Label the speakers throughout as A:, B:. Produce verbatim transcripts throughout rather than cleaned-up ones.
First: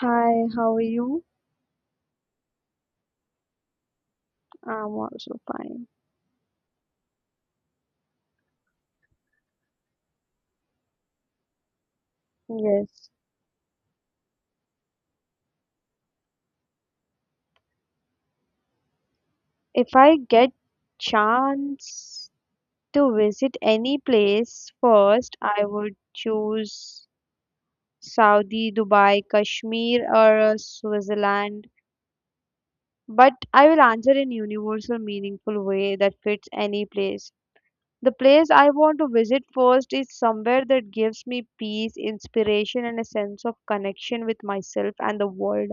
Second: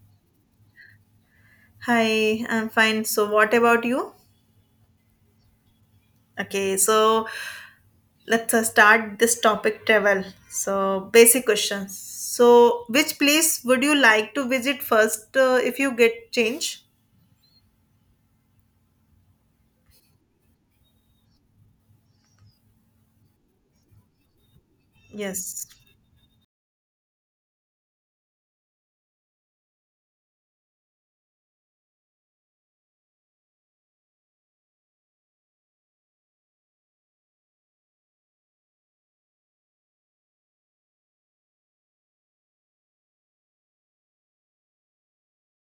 A: Hi, how are you?
B: Hi, I'm fine. So, what about you?
A: I'm also fine.
B: Okay, so let's uh, start this topic travel. So, basic questions. So,
A: Yes.
B: which place would you like to visit first uh, if you get change?
A: If I get chance to visit any place first, I
B: Yes.
A: would choose Saudi, Dubai, Kashmir, or uh, Switzerland. But I will answer in universal, meaningful way that fits any place. The place I want to visit first is somewhere that gives me peace, inspiration, and a sense of connection with myself and the world.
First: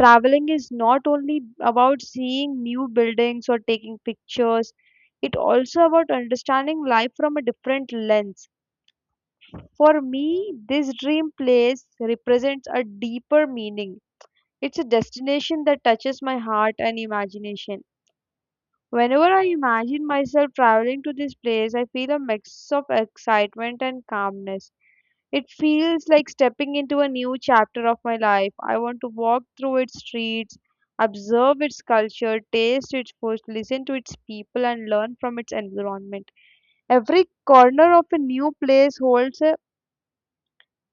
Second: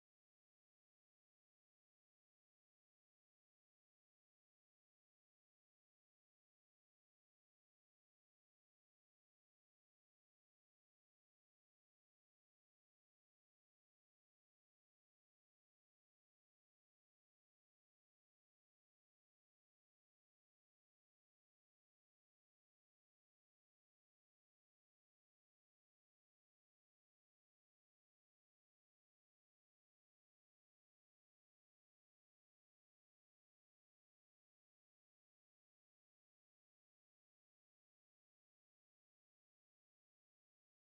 A: Traveling is not only about seeing new buildings or taking pictures, it also about understanding life from a different lens. For me, this dream place represents a deeper meaning. It's a destination that touches my heart and imagination. Whenever I imagine myself traveling to this place, I feel a mix of excitement and calmness. It feels like stepping into a new chapter of my life. I want to walk through its streets, observe its culture, taste its food, listen to its people, and learn from its environment. Every corner of a new place holds a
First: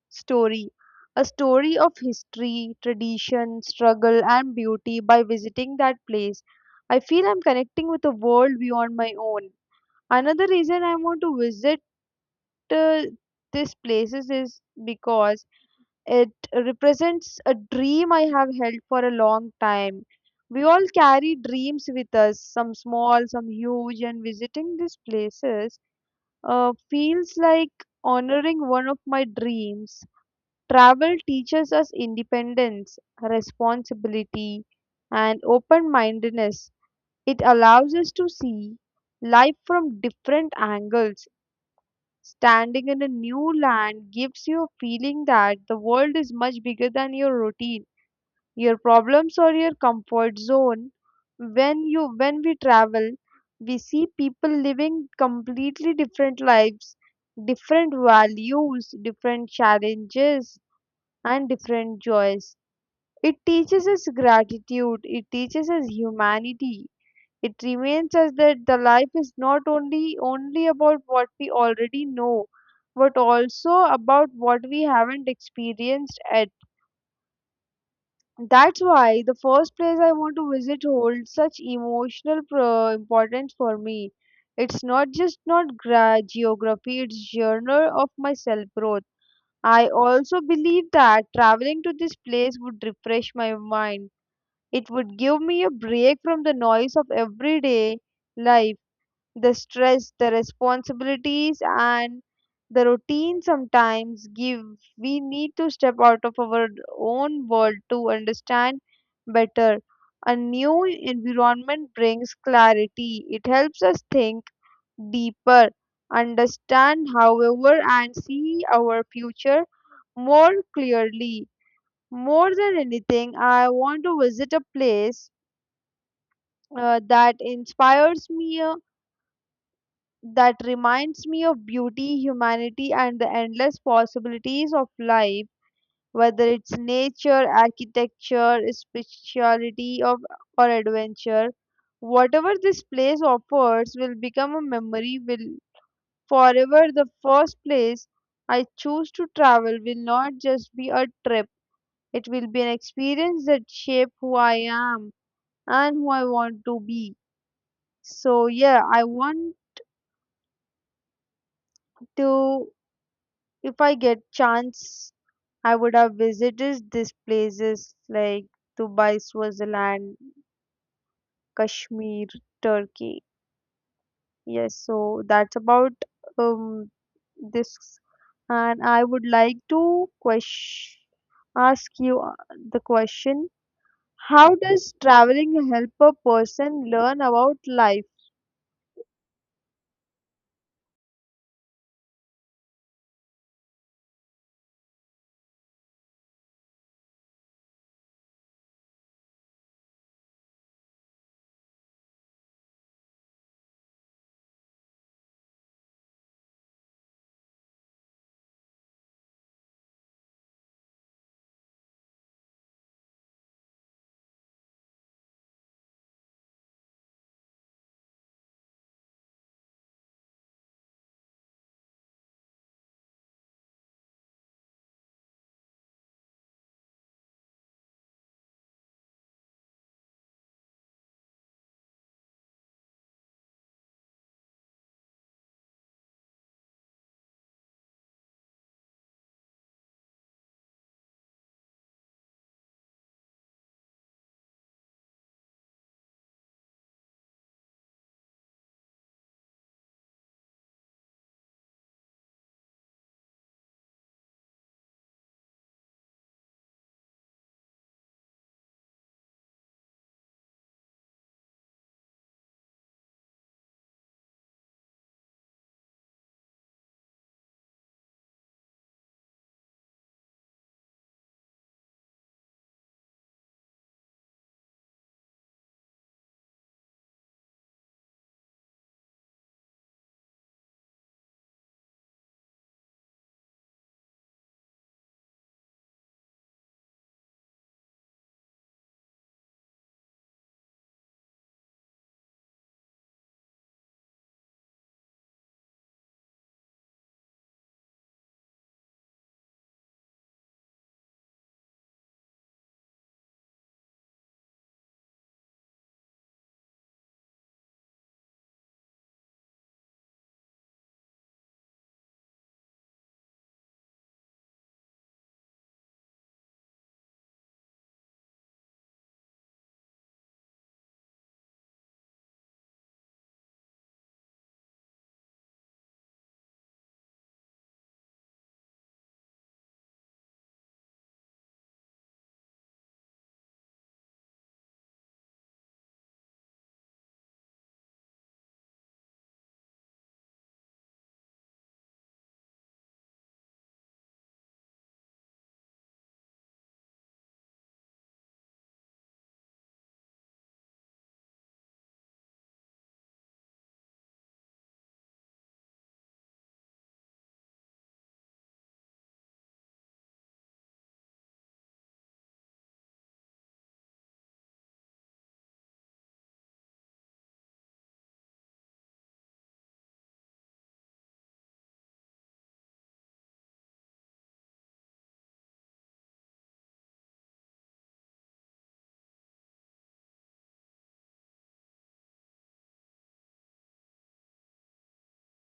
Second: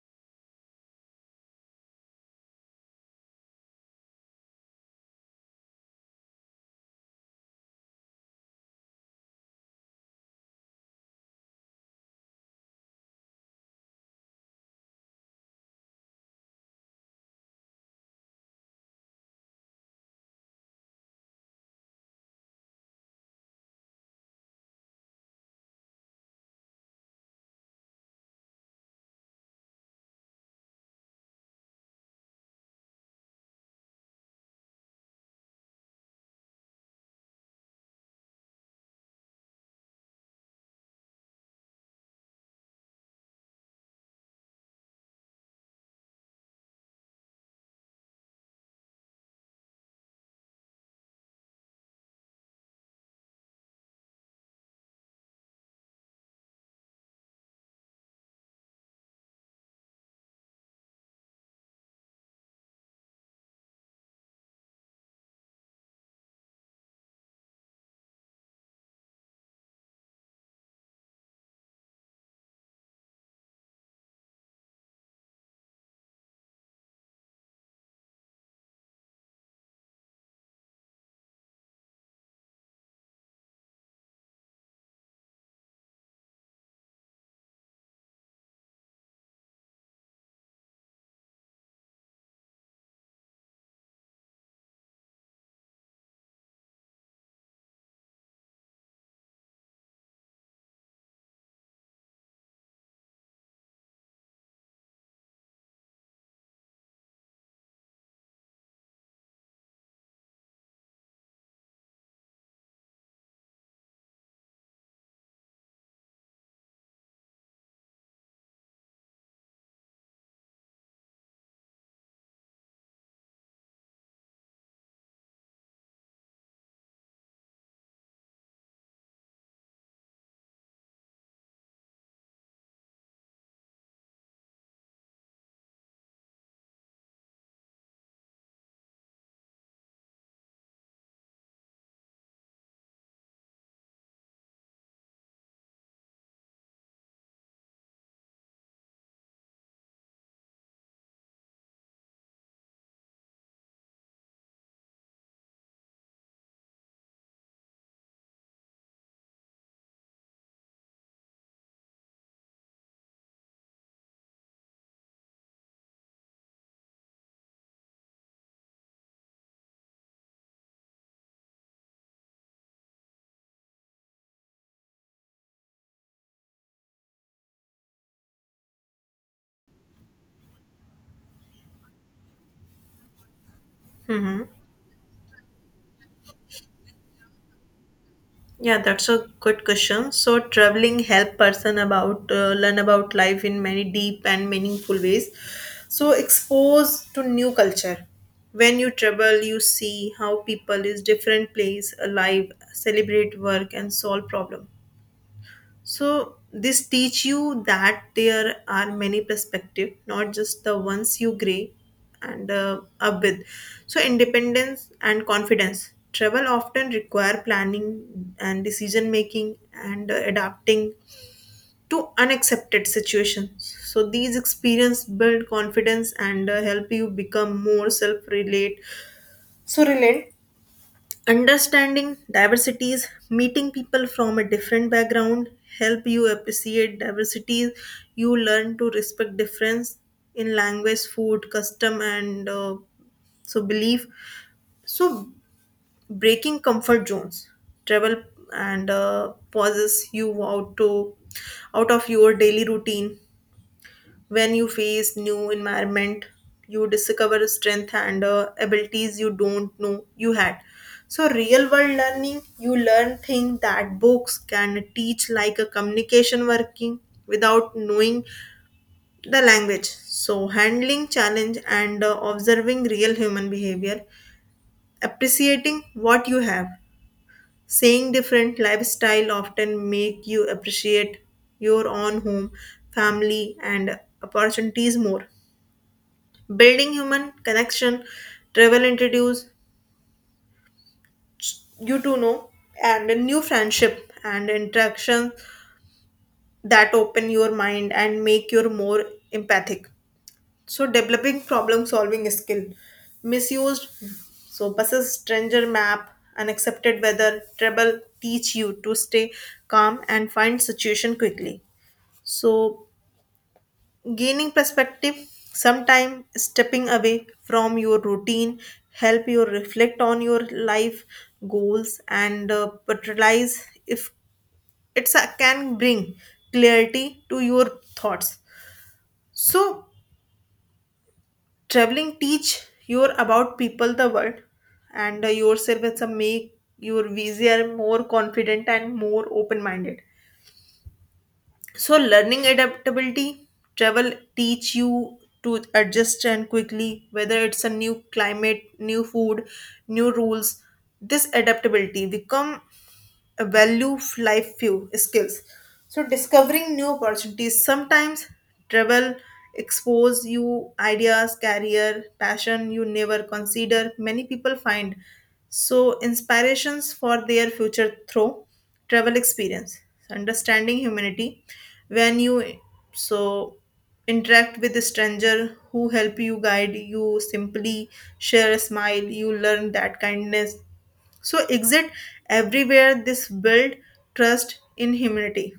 A: story. A story of history, tradition, struggle, and beauty. By visiting that place, I feel I'm connecting with a world beyond my own. Another reason I want to visit uh, these places is because it represents a dream I have held for a long time. We all carry dreams with us, some small, some huge, and visiting these places uh, feels like honoring one of my dreams. Travel teaches us independence, responsibility, and open mindedness. It allows us to see life from different angles. Standing in a new land gives you a feeling that the world is much bigger than your routine, your problems or your comfort zone. When you when we travel, we see people living completely different lives, different values, different challenges and different joys. It teaches us gratitude, it teaches us humanity, it reminds us that the life is not only only about what we already know, but also about what we haven't experienced yet. That's why the first place I want to visit holds such emotional pro- importance for me. It's not just not gra- geography, it's journal of my self growth. I also believe that traveling to this place would refresh my mind. It would give me a break from the noise of everyday life, the stress, the responsibilities, and the routine sometimes give, we need to step out of our own world to understand better. A new environment brings clarity. It helps us think deeper, understand, however, and see our future more clearly. More than anything, I want to visit a place uh, that inspires me, that reminds me of beauty, humanity, and the endless possibilities of life, whether it's nature, architecture, spirituality, of, or adventure. Whatever this place offers will become a memory, will forever. The first place I choose to travel will not just be a trip, it will be an experience that shape who I am and who I want to be. So yeah, I want to, if I get chance, I would have visited these places like Dubai, Switzerland, Kashmir, Turkey. Yes, so that's about um, this. And I would like to ques- ask you uh, the question,
B: Mm-hmm.
A: how does traveling help a person learn about life?
B: Yeah, that's a good question. So traveling help person about uh, learn about life in many deep and meaningful ways. So expose to new culture. When you travel, you see how people is different place alive, celebrate work and solve problem. So this teach you that there are many perspective, not just the ones you gray and uh, up with. So independence and confidence. Travel often require planning and decision making and uh, adapting to unaccepted situations. So these experience build confidence and uh, help you become more self-relate. So relate understanding diversities meeting people from a different background help you appreciate diversities, you learn to respect difference in language food custom and uh, so belief, so breaking comfort zones travel and uh, pauses you out to out of your daily routine. When you face new environment you discover strength and uh, abilities you don't know you had. So real world learning, you learn things that books can teach like a communication working without knowing the language, so handling challenge and uh, observing real human behavior, appreciating what you have, saying different lifestyle often make you appreciate your own home, family and opportunities more, building human connection. Travel introduce you to know and a new friendship and interaction that open your mind and make you more empathic. So developing problem solving skill, misused, so buses stranger map, unaccepted weather trouble teach you to stay calm and find situation quickly. So gaining perspective, sometime stepping away from your routine help you reflect on your life goals and uh, but realize if it's a, can bring clarity to your thoughts. So traveling teach you about people the world and uh, yourself, it's a make your easier more confident and more open minded. So, learning adaptability, travel teach you to adjust and quickly, whether it's a new climate, new food, new rules. This adaptability become value life few skills. So discovering new opportunities, sometimes travel expose you ideas, career, passion you never consider. Many people find so inspirations for their future through travel experience. Understanding humanity when you so interact with a stranger who help you guide you simply share a smile, you learn that kindness so exit everywhere, this build trust in humanity.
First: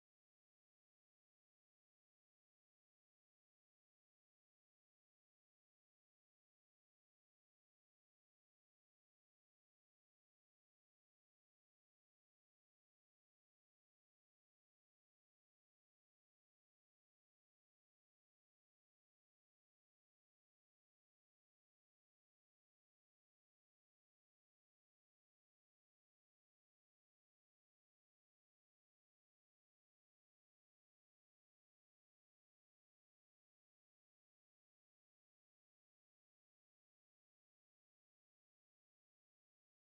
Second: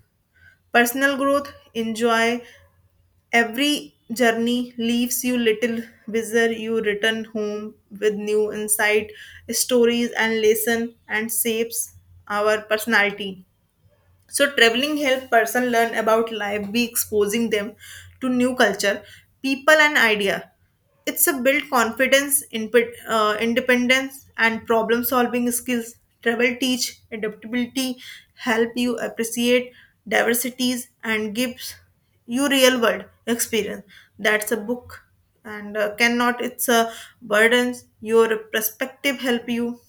B: Personal growth, enjoy every journey leaves you little wiser, you return home with new insight, stories and lesson and shapes our personality. So traveling help person learn about life, be exposing them to new culture, people and idea. It's a build confidence, input, uh, independence and problem solving skills. Travel teach adaptability, help you appreciate diversities and gives you real world experience. That's a book and uh, cannot it's a burdens your perspective, help you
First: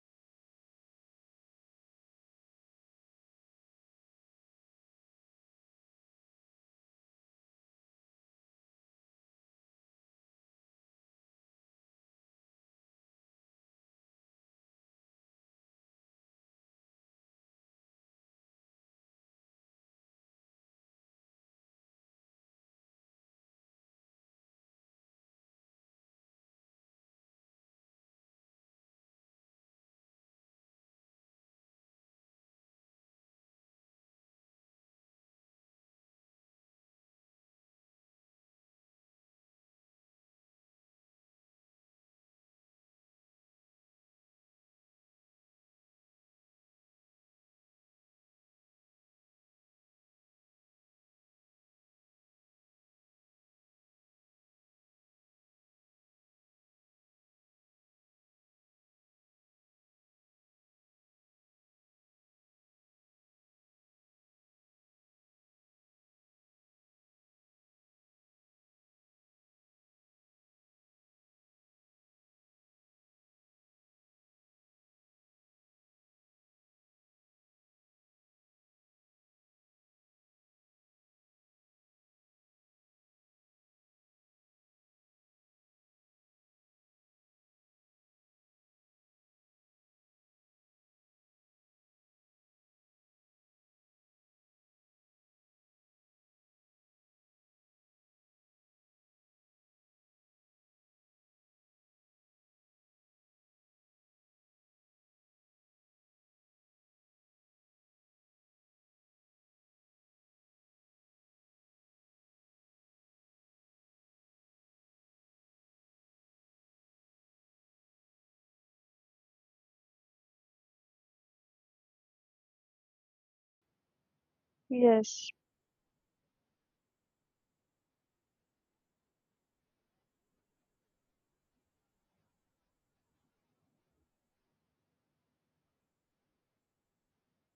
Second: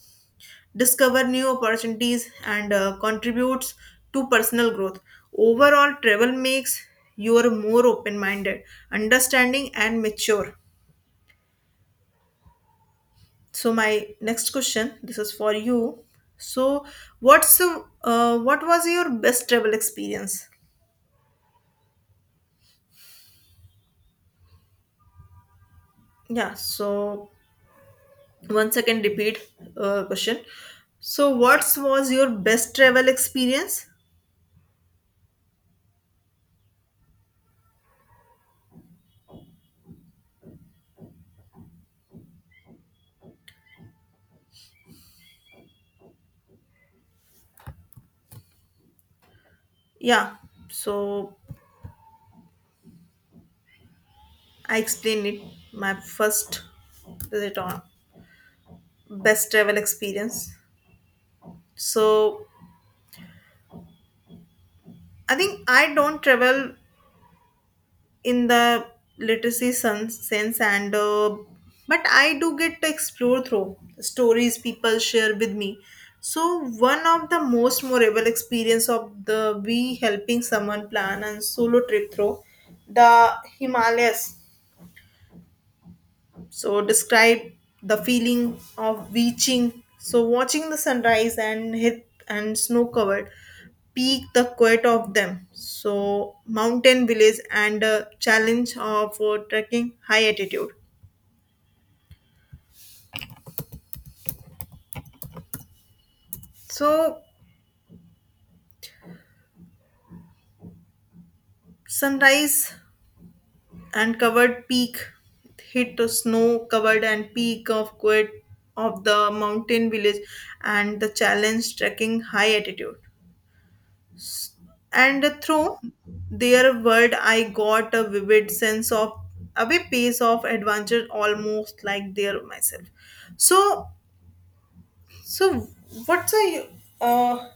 B: discover new opportunities and uh, contributes to personal growth. Overall travel makes you are more open minded, understanding and mature. So my next question, this is for you. So what's the- uh, what was your best travel experience? Yeah, so once again repeat uh, question. So what was your best travel experience? Yeah, so I explained it my first visit on best travel experience. So I think I don't travel in the literacy sen- sense, and uh, but I do get to explore through stories people share with me. So one of the most memorable experience of the we helping someone plan and solo trip through the Himalayas. So describe the feeling of reaching. So watching the sunrise and hit and snow covered peak, the quiet of them. So mountain village and a challenge of uh, trekking high altitude. So sunrise and covered peak hit the snow covered and peak of quiet of the mountain village and the challenge trekking high altitude.
A: Yes.
B: And through their word I got a vivid sense of of a pace of adventure almost like there myself. So so what's a uh,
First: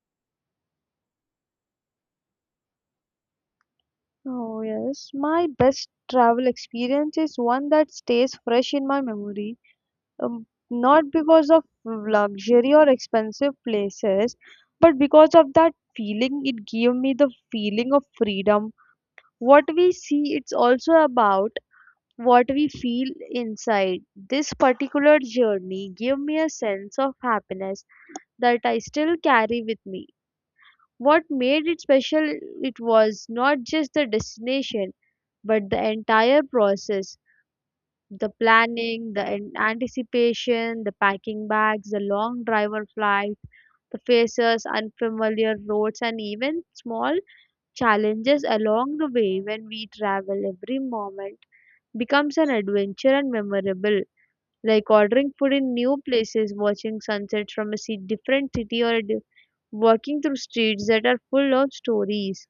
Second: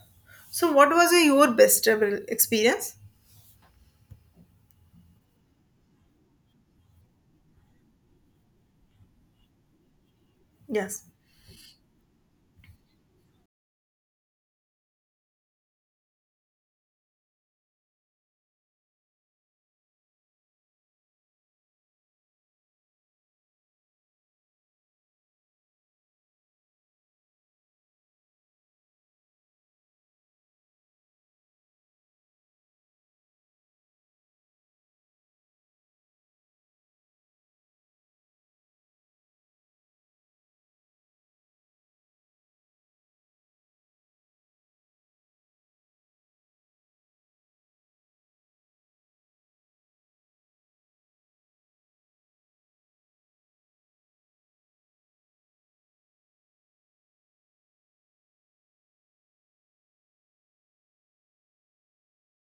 B: so what was a, your best travel experience?
A: Oh, yes. My best travel experience is one that stays fresh in my memory, um,
B: yes
A: not because of luxury or expensive places, but because of that feeling. It gave me the feeling of freedom. What we see, it's also about what we feel inside. This particular journey gave me a sense of happiness that I still carry with me. What made it special, it was not just the destination, but the entire process, the planning, the an- anticipation, the packing bags, the long driver flight, the faces, unfamiliar roads, and even small challenges along the way. When we travel, every moment becomes an adventure and memorable. Like ordering food in new places, watching sunsets from a ci- different city, or a di- walking through streets that are full of stories.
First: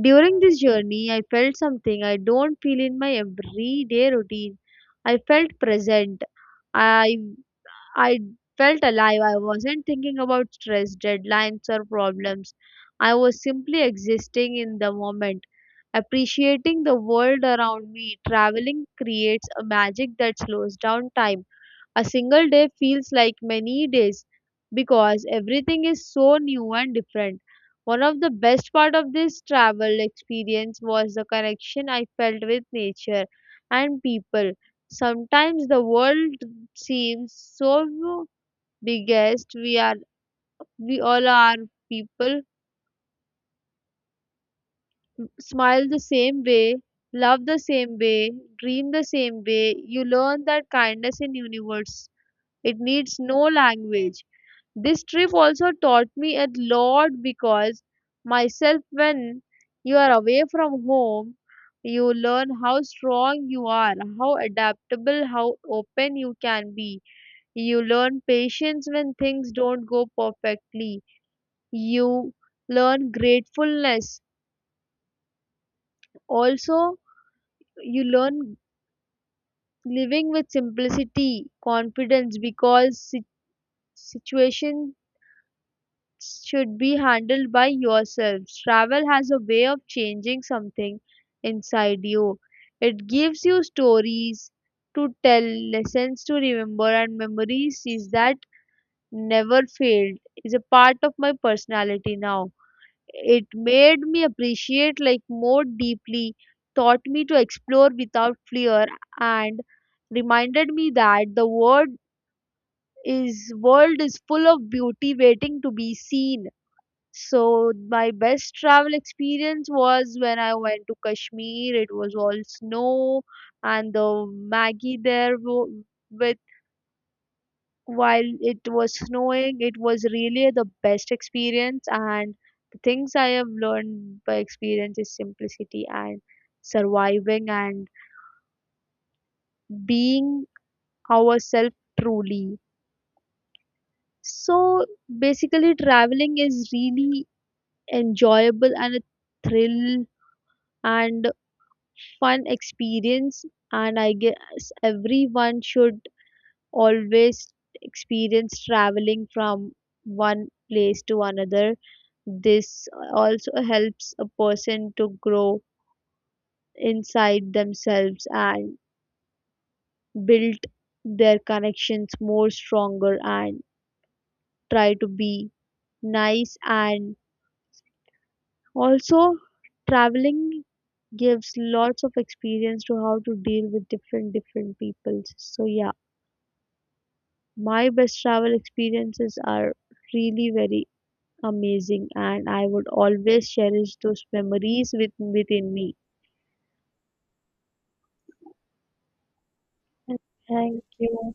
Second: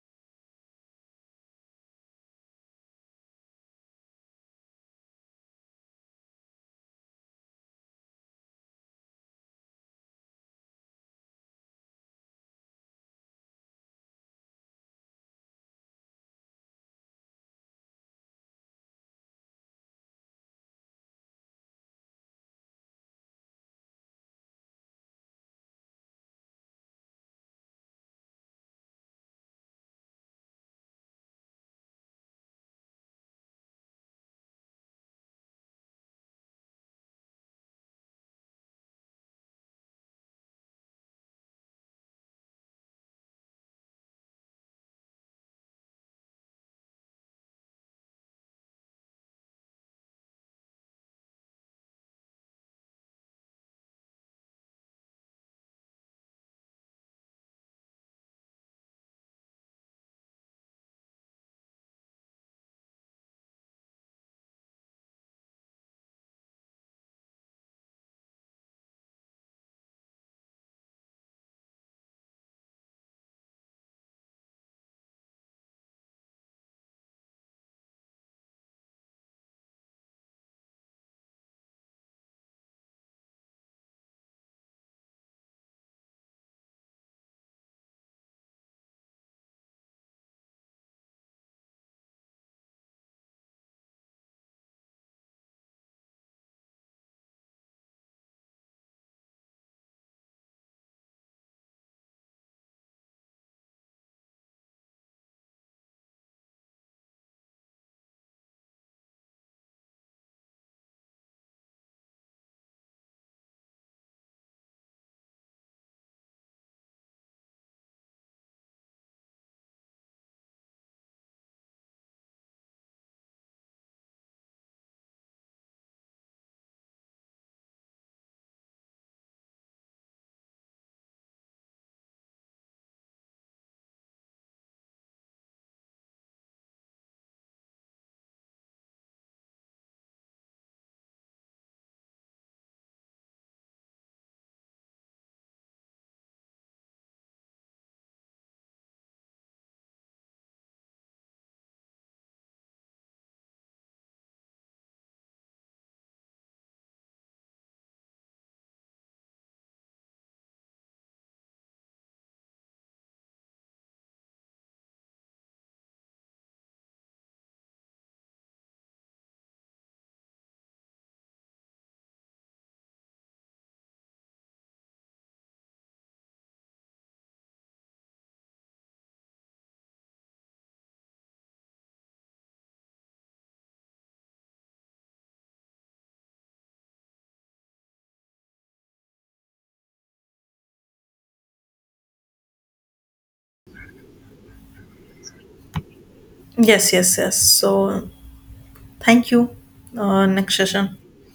A: During this journey, I felt something I don't feel in my everyday routine. I felt present. I I felt alive. I wasn't thinking about stress, deadlines, or problems. I was simply existing in the moment, appreciating the world around me. Traveling creates a magic that slows down time. A single day feels like many days because everything is so new and different. One of the best part of this travel experience was the connection I felt with nature and people. Sometimes the world seems so biggest, we are, we all are people, smile the same way, love the same way, dream the same way. You learn that kindness in universe, it needs no language. This trip also taught me a lot because myself, when you are away from home, you learn how strong you are, how adaptable, how open you can be. You learn patience when things don't go perfectly. You learn gratefulness. Also, you learn living with simplicity, confidence, because si- situations should be handled by yourselves. Travel has a way of changing something inside you. It gives you stories to tell, lessons to remember, and memories is that never failed, is a part of my personality now. It made me appreciate like more deeply, taught me to explore without fear, and reminded me that the world is world is full of beauty waiting to be seen. So my best travel experience was when I went to Kashmir. It was all snow, and the Maggie there wo- with, while it was snowing, it was really the best experience. And the things I have learned by experience is simplicity and surviving and being ourselves truly. So basically, traveling is really enjoyable and a thrill and fun experience, and I guess everyone should always experience traveling from one place to another. This also helps a person to grow inside themselves and build their connections more stronger and try to be nice. And also traveling gives lots of experience to how to deal with different different peoples. So yeah, my best travel experiences are really very amazing, and I would always cherish those memories with, within me.
B: yes yes yes So thank you. Uh, next
A: Thank
B: session.
A: you.